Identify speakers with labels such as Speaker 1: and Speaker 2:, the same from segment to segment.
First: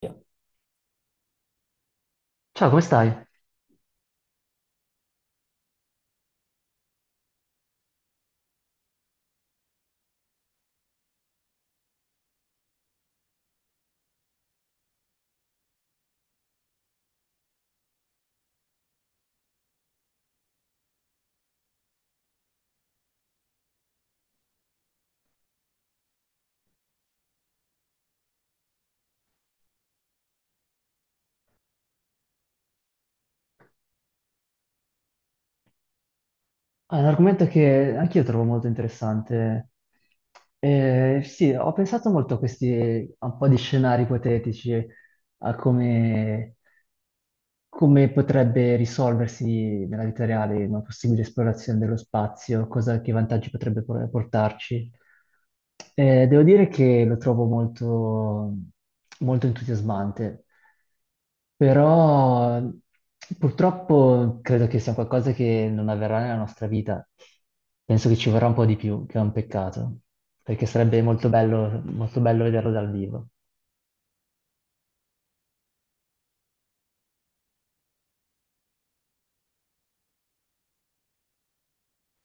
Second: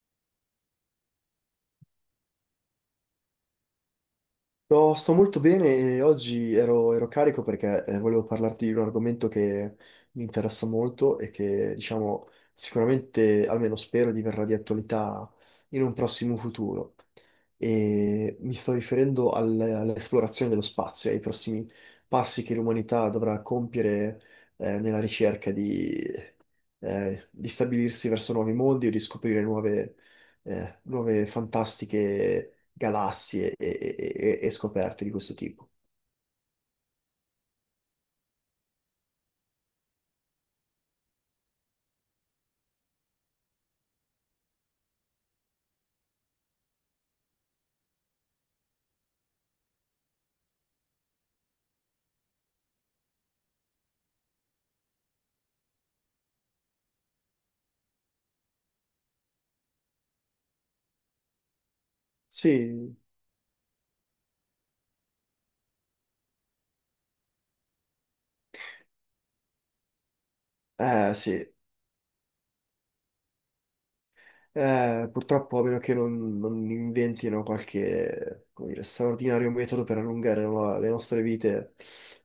Speaker 1: Via. Ciao, come stai?
Speaker 2: No, sto molto bene e oggi ero, ero carico perché volevo parlarti di un argomento che mi interessa molto e che, diciamo, sicuramente, almeno spero, diverrà di attualità in un prossimo futuro. E mi sto riferendo all'esplorazione dello spazio e ai prossimi passi che l'umanità dovrà compiere, nella ricerca di stabilirsi verso nuovi mondi o di scoprire nuove, nuove fantastiche galassie e scoperte di questo tipo.
Speaker 1: Ah, è un argomento che anch'io trovo molto interessante. Sì, ho pensato molto a un po' di scenari ipotetici, a come, come potrebbe risolversi nella vita reale una possibile esplorazione dello spazio, cosa, che vantaggi portarci. Devo dire che lo trovo molto entusiasmante, però
Speaker 2: Sì,
Speaker 1: purtroppo credo che sia qualcosa che non avverrà nella nostra vita. Penso che ci vorrà un po' di più, che è un peccato, perché sarebbe
Speaker 2: sì.
Speaker 1: molto bello vederlo dal vivo.
Speaker 2: Purtroppo, a meno che non inventino qualche, come dire, straordinario metodo per allungare le nostre vite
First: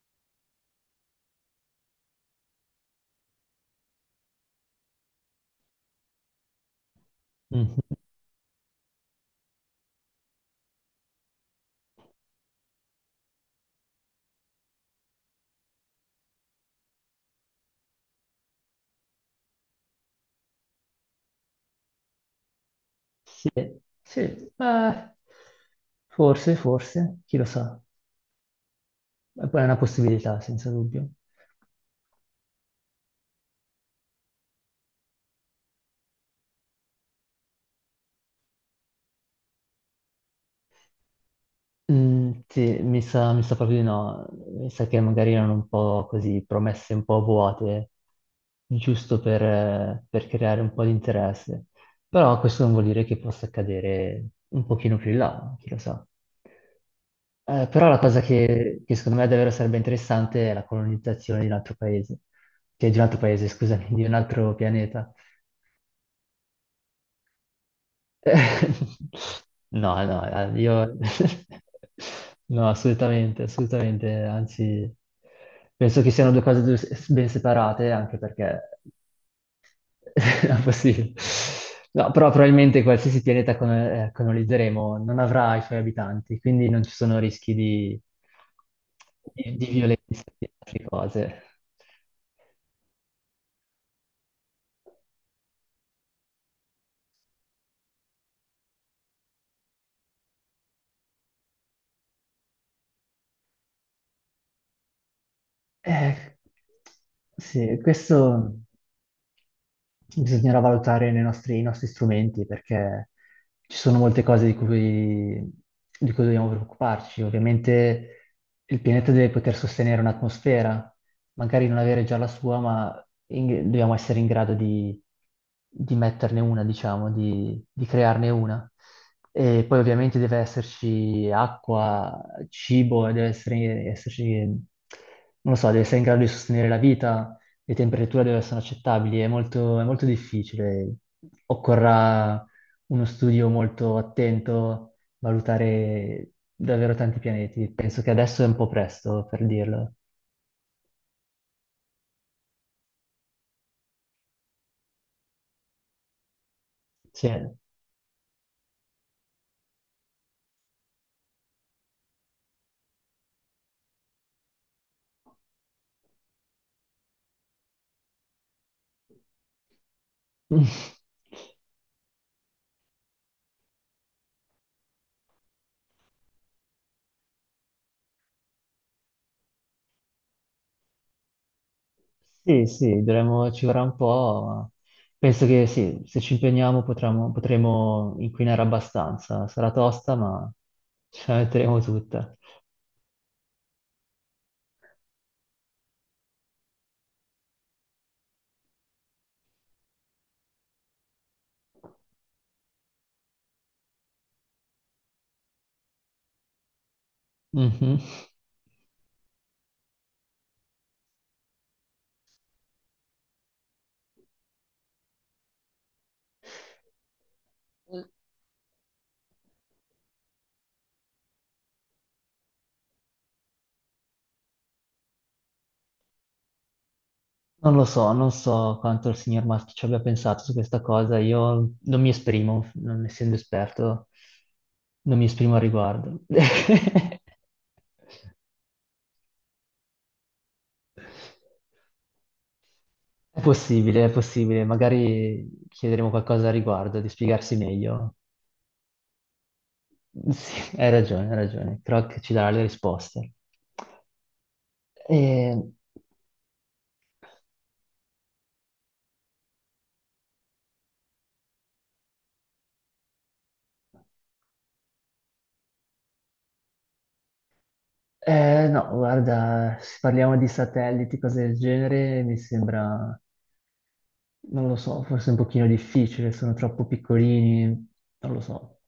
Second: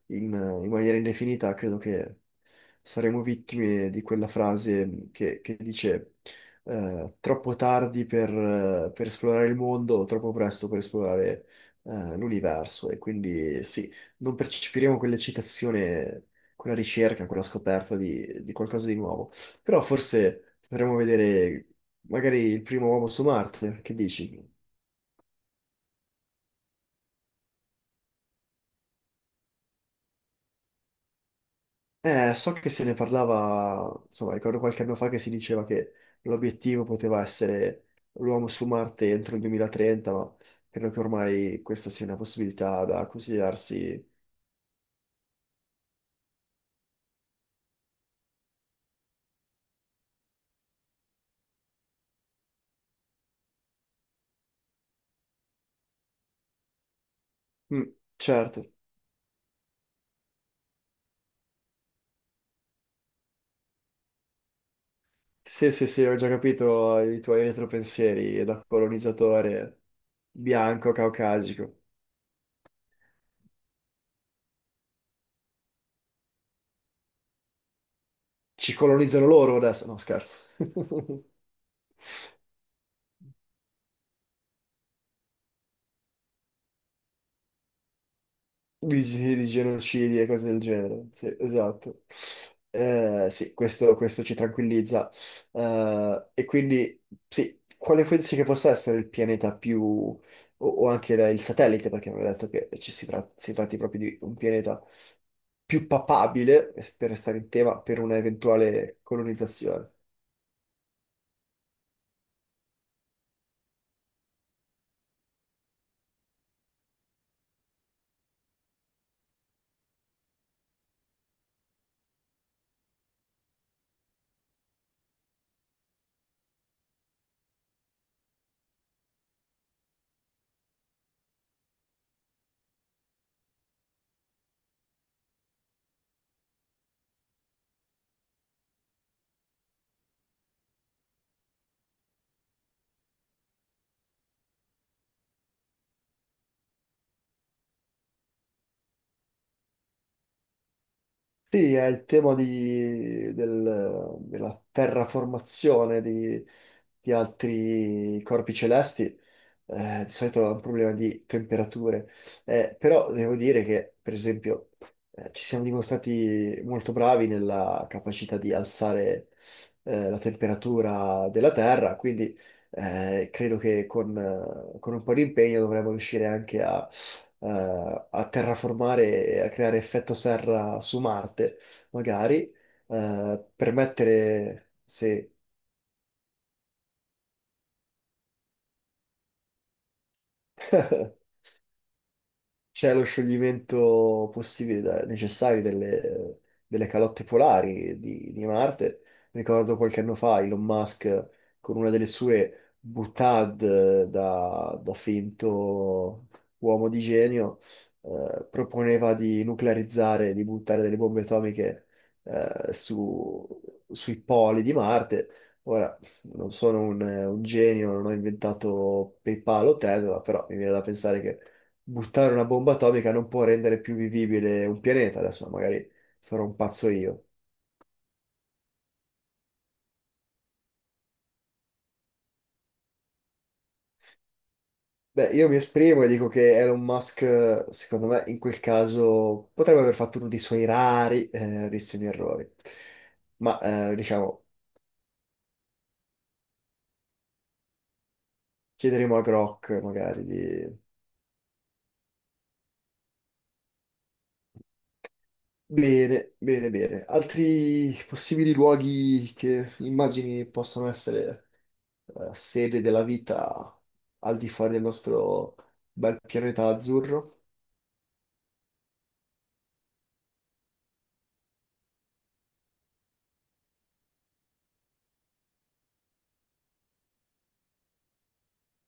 Speaker 2: in, in maniera indefinita, credo che saremo vittime di quella frase che dice troppo
Speaker 1: Mhm.
Speaker 2: tardi per esplorare il mondo, troppo presto per esplorare l'universo. E quindi sì, non percepiremo quell'eccitazione, quella ricerca, quella scoperta di qualcosa di nuovo. Però forse potremmo vedere magari il primo uomo su Marte, che dici?
Speaker 1: Sì, ma forse, chi lo sa. È poi è una possibilità, senza dubbio.
Speaker 2: So che se ne parlava, insomma, ricordo qualche anno fa che si diceva che l'obiettivo poteva essere l'uomo su Marte entro il 2030, ma credo che ormai questa sia una
Speaker 1: Mm, sì,
Speaker 2: possibilità da
Speaker 1: mi sa proprio di
Speaker 2: considerarsi.
Speaker 1: no. Mi sa che magari erano un po' così promesse un po' vuote, giusto per creare un po' di interesse. Però questo non vuol dire che possa accadere un pochino più in là, chi lo sa. Però
Speaker 2: Mm,
Speaker 1: la cosa
Speaker 2: certo,
Speaker 1: che secondo me davvero sarebbe interessante è la colonizzazione di un altro paese, cioè di un altro paese, scusami, di un altro pianeta.
Speaker 2: sì, sì, sì, ho già capito i tuoi retropensieri da colonizzatore
Speaker 1: No,
Speaker 2: bianco
Speaker 1: io
Speaker 2: caucasico.
Speaker 1: no, assolutamente, assolutamente, anzi, penso che siano ben separate, anche
Speaker 2: Ci
Speaker 1: perché
Speaker 2: colonizzano loro adesso? No, scherzo.
Speaker 1: è possibile. No, però probabilmente qualsiasi colonizzeremo non avrà i suoi abitanti, quindi non ci sono
Speaker 2: Di, di
Speaker 1: di
Speaker 2: genocidi
Speaker 1: violenza
Speaker 2: e
Speaker 1: e
Speaker 2: cose
Speaker 1: di
Speaker 2: del
Speaker 1: altre
Speaker 2: genere, sì,
Speaker 1: cose.
Speaker 2: esatto. Sì, questo, questo ci tranquillizza. E quindi, sì, quale pensi che possa essere il pianeta più, o anche il satellite, perché avevo detto che ci si, si tratti proprio di un pianeta più
Speaker 1: Eh,
Speaker 2: papabile, per restare in tema,
Speaker 1: sì,
Speaker 2: per
Speaker 1: questo.
Speaker 2: un'eventuale colonizzazione?
Speaker 1: Bisognerà valutare i nostri strumenti perché ci sono molte di cui dobbiamo preoccuparci. Ovviamente il pianeta deve poter sostenere un'atmosfera, magari non avere già la sua, dobbiamo essere in grado di metterne una, di crearne una. E poi ovviamente deve esserci acqua, cibo, e esserci, non lo so, deve essere in grado di sostenere la vita, le temperature dove sono accettabili, è è molto difficile. Occorrerà uno studio molto attento, valutare davvero tanti pianeti. Penso che adesso è un po' presto per dirlo.
Speaker 2: Sì, è il tema della terraformazione di
Speaker 1: Sì,
Speaker 2: altri corpi celesti. Eh, di solito è un problema di temperature. Però devo dire che, per esempio, ci siamo dimostrati molto bravi nella capacità di alzare, la temperatura della Terra, quindi, credo che con un po' di impegno dovremmo riuscire anche a, a terraformare e a creare effetto serra su Marte, magari,
Speaker 1: sì, sì, ci
Speaker 2: per
Speaker 1: vorrà un po', ma
Speaker 2: mettere, se
Speaker 1: penso che sì, se ci impegniamo potremo inquinare abbastanza. Sarà tosta, ma ce la metteremo tutta.
Speaker 2: c'è lo scioglimento possibile, necessario delle, delle calotte polari di Marte. Ricordo qualche anno fa Elon Musk con una delle sue boutade da finto uomo di genio,
Speaker 1: Mhm.
Speaker 2: proponeva di nuclearizzare, di buttare delle bombe atomiche, eh, su- sui poli di Marte. Ora, non sono un genio, non ho inventato PayPal o Tesla, però mi viene da pensare che buttare una bomba atomica non può rendere più vivibile un pianeta. Adesso magari sarò un pazzo io.
Speaker 1: Non lo so, non so quanto il signor Musk ci abbia pensato su questa cosa, io non mi esprimo, non essendo esperto, non mi
Speaker 2: Beh, io
Speaker 1: esprimo
Speaker 2: mi
Speaker 1: al
Speaker 2: esprimo e
Speaker 1: riguardo.
Speaker 2: dico che Elon Musk, secondo me, in quel caso potrebbe aver fatto uno dei suoi rari, rarissimi errori. Ma,
Speaker 1: È
Speaker 2: diciamo,
Speaker 1: possibile, magari chiederemo qualcosa al riguardo, di spiegarsi meglio.
Speaker 2: chiederemo a Grok magari
Speaker 1: Sì,
Speaker 2: di...
Speaker 1: hai ragione, Croc ci darà le risposte. E-
Speaker 2: Bene, bene, bene. Altri possibili luoghi che immagini possono essere sede della vita al di fuori del nostro bel pianeta azzurro?
Speaker 1: no, guarda, se parliamo di satelliti, cose del genere, mi sembra... Non lo so, forse è un pochino difficile, sono troppo piccolini, non lo so.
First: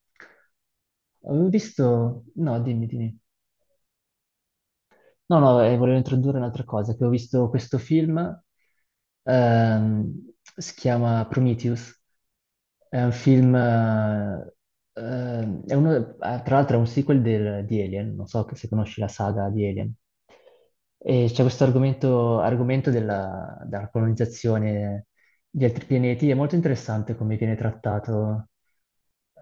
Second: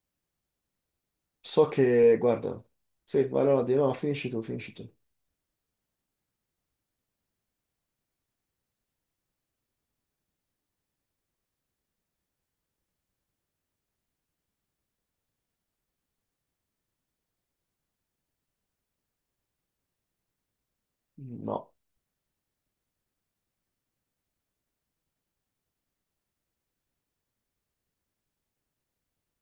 Speaker 1: Avevo
Speaker 2: So che,
Speaker 1: visto... No,
Speaker 2: guarda,
Speaker 1: dimmi, dimmi.
Speaker 2: sì, ma allora no, finisci tu, finisci tu.
Speaker 1: No, no, volevo introdurre un'altra cosa, che ho visto questo film, si chiama Prometheus, è un ehm, è uno- eh, tra l'altro è un di Alien, non so se conosci la saga di Alien, e c'è questo
Speaker 2: No.
Speaker 1: argomento, argomento della colonizzazione di altri pianeti, è molto interessante come viene trattato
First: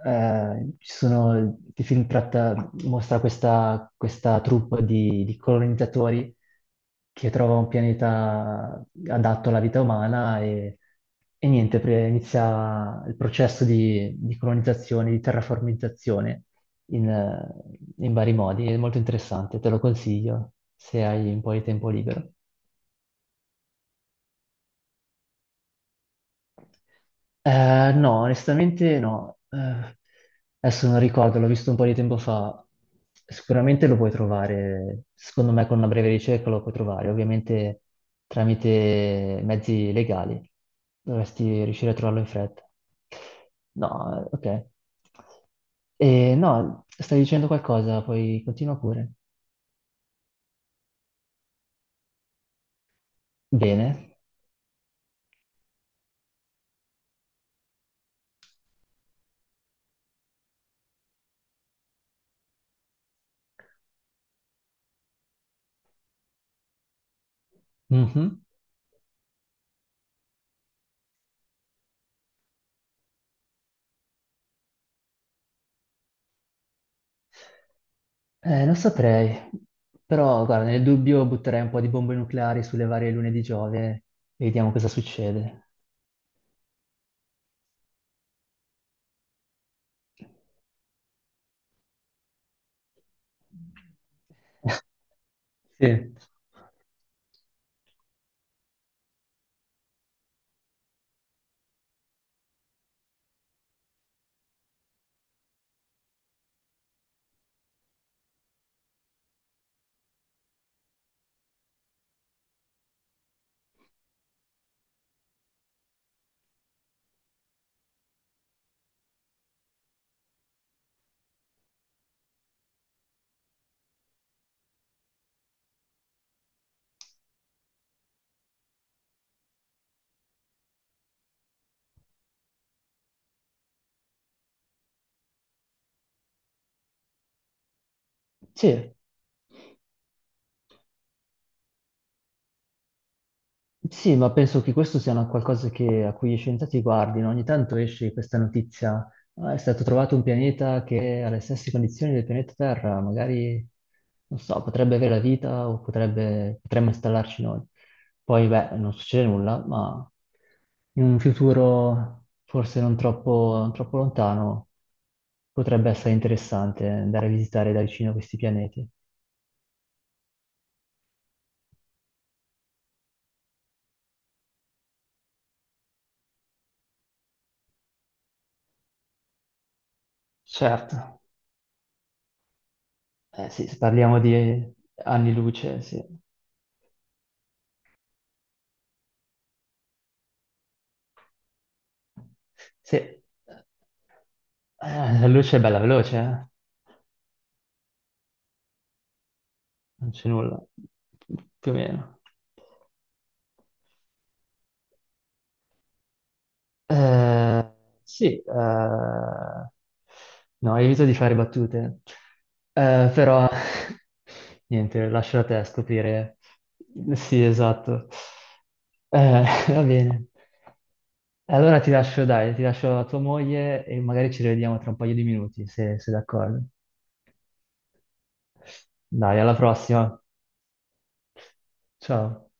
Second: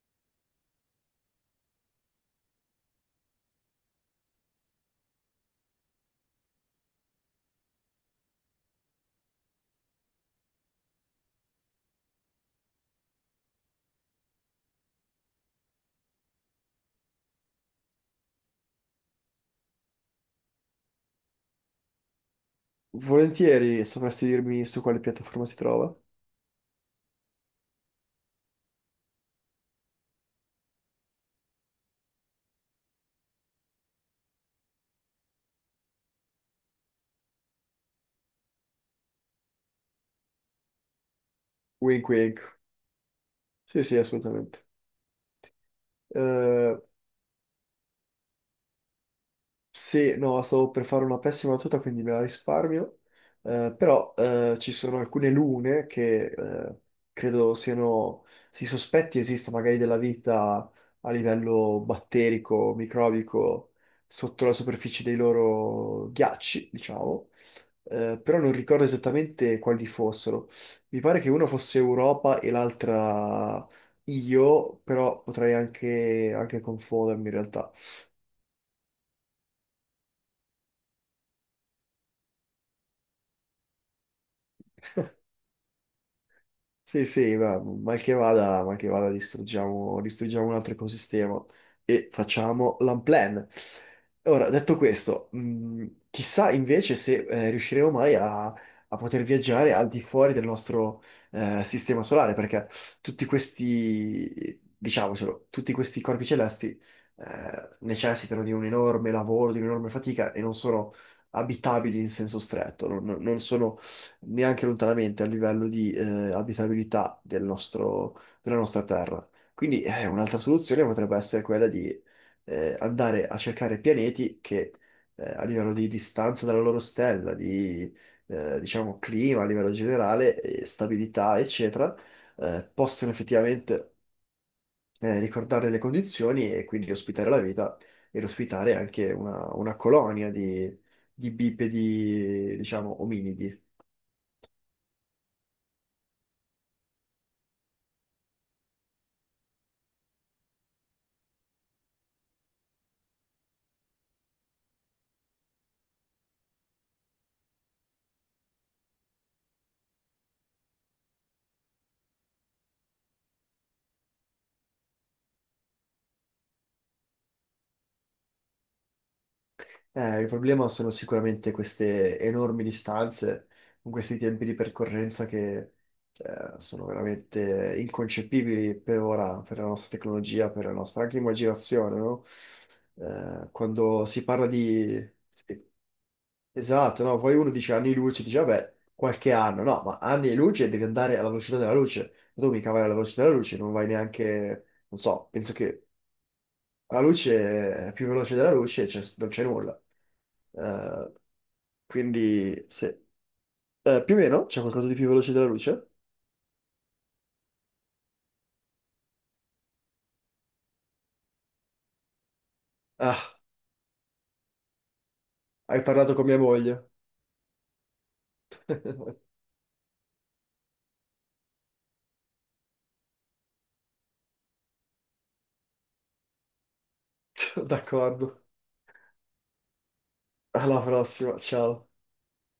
Speaker 1: eh, ci sono, il film tratta, mostra questa troupe di colonizzatori che trova un pianeta adatto alla vita umana e niente, inizia il processo di colonizzazione, di terraformizzazione in, eh, in vari modi. È molto interessante, te lo consiglio se hai un po' di tempo libero.
Speaker 2: Volentieri sapresti dirmi su quale piattaforma si trova?
Speaker 1: No, onestamente no. Adesso non ricordo, l'ho visto un po' di tempo fa. Sicuramente lo puoi trovare, secondo me con una breve ricerca lo puoi trovare, ovviamente tramite mezzi legali. Dovresti riuscire a
Speaker 2: Wink
Speaker 1: trovarlo in
Speaker 2: wink.
Speaker 1: fretta.
Speaker 2: Sì,
Speaker 1: No,
Speaker 2: sì,
Speaker 1: ok.
Speaker 2: assolutamente.
Speaker 1: E,
Speaker 2: Eh,
Speaker 1: no, stai dicendo qualcosa, poi continua pure.
Speaker 2: Sì, no, stavo per fare una pessima battuta, quindi me la risparmio. Però
Speaker 1: Bene.
Speaker 2: ci sono alcune lune che credo siano, si sospetti esista magari della vita a livello batterico, microbico, sotto la superficie dei loro ghiacci, diciamo. Però
Speaker 1: Mhm.
Speaker 2: non ricordo esattamente quali fossero. Mi pare che una fosse Europa e l'altra io, però potrei anche confondermi in realtà.
Speaker 1: Non saprei, però guarda, nel dubbio butterei un po' di bombe nucleari sulle varie lune di Giove e vediamo cosa succede.
Speaker 2: Sì, sì, ma mal che vada distruggiamo, distruggiamo un altro ecosistema e facciamo l'unplan. Ora, detto questo,
Speaker 1: Sì.
Speaker 2: chissà invece se riusciremo mai a, a poter viaggiare al di fuori del nostro sistema solare, perché tutti questi, diciamocelo, tutti questi corpi celesti necessitano di un enorme lavoro, di un'enorme fatica e non sono abitabili in senso stretto, non sono neanche lontanamente a livello di abitabilità del della nostra terra. Quindi un'altra soluzione potrebbe essere quella di andare a cercare pianeti che a livello di distanza dalla loro stella, di diciamo clima a livello generale, stabilità, eccetera, possono effettivamente ricordare le condizioni e quindi ospitare la vita ed
Speaker 1: Sì.
Speaker 2: ospitare anche una colonia di bipedi, diciamo, ominidi.
Speaker 1: Sì, ma penso che questo sia una a cui gli scienziati guardino. Ogni tanto esce questa notizia. "Ah, è stato trovato un pianeta che ha le stesse condizioni del pianeta Terra, magari, non so, potrebbe avere la vita o potrebbe, potremmo installarci noi. Poi, beh, non succede nulla, ma in un futuro forse non troppo lontano potrebbe essere interessante andare a visitare da vicino questi pianeti.
Speaker 2: Il problema sono sicuramente queste enormi distanze, con questi tempi di percorrenza che sono veramente inconcepibili per ora, per la nostra tecnologia, per la nostra
Speaker 1: Certo.
Speaker 2: anche immaginazione, no?
Speaker 1: Eh sì, se
Speaker 2: Quando
Speaker 1: parliamo
Speaker 2: si parla
Speaker 1: di
Speaker 2: di...
Speaker 1: anni
Speaker 2: sì,
Speaker 1: luce, sì.
Speaker 2: esatto, no? Poi uno dice anni luce, dice vabbè, qualche anno, no, ma anni e luce devi andare alla velocità della luce, tu mica vai alla
Speaker 1: Sì,
Speaker 2: velocità
Speaker 1: eh,
Speaker 2: della luce, non vai neanche, non
Speaker 1: la
Speaker 2: so, penso
Speaker 1: luce è bella
Speaker 2: che
Speaker 1: veloce, eh?
Speaker 2: la luce è più veloce della luce, cioè, non c'è nulla.
Speaker 1: Non c'è nulla,
Speaker 2: Eh,
Speaker 1: più o meno.
Speaker 2: quindi, se... più o meno c'è qualcosa di più veloce della luce?
Speaker 1: Eh, sì, eh, no, evito di fare battute, eh,
Speaker 2: Ah,
Speaker 1: però niente, lascio a te
Speaker 2: hai parlato con
Speaker 1: scoprire.
Speaker 2: mia moglie.
Speaker 1: Sì, esatto. Eh, va bene. Allora ti lascio, dai, ti lascio a tua moglie e magari ci rivediamo tra un paio di minuti, se se d'accordo.
Speaker 2: D'accordo.
Speaker 1: Dai, alla prossima.
Speaker 2: Alla prossima, ciao.
Speaker 1: Ciao.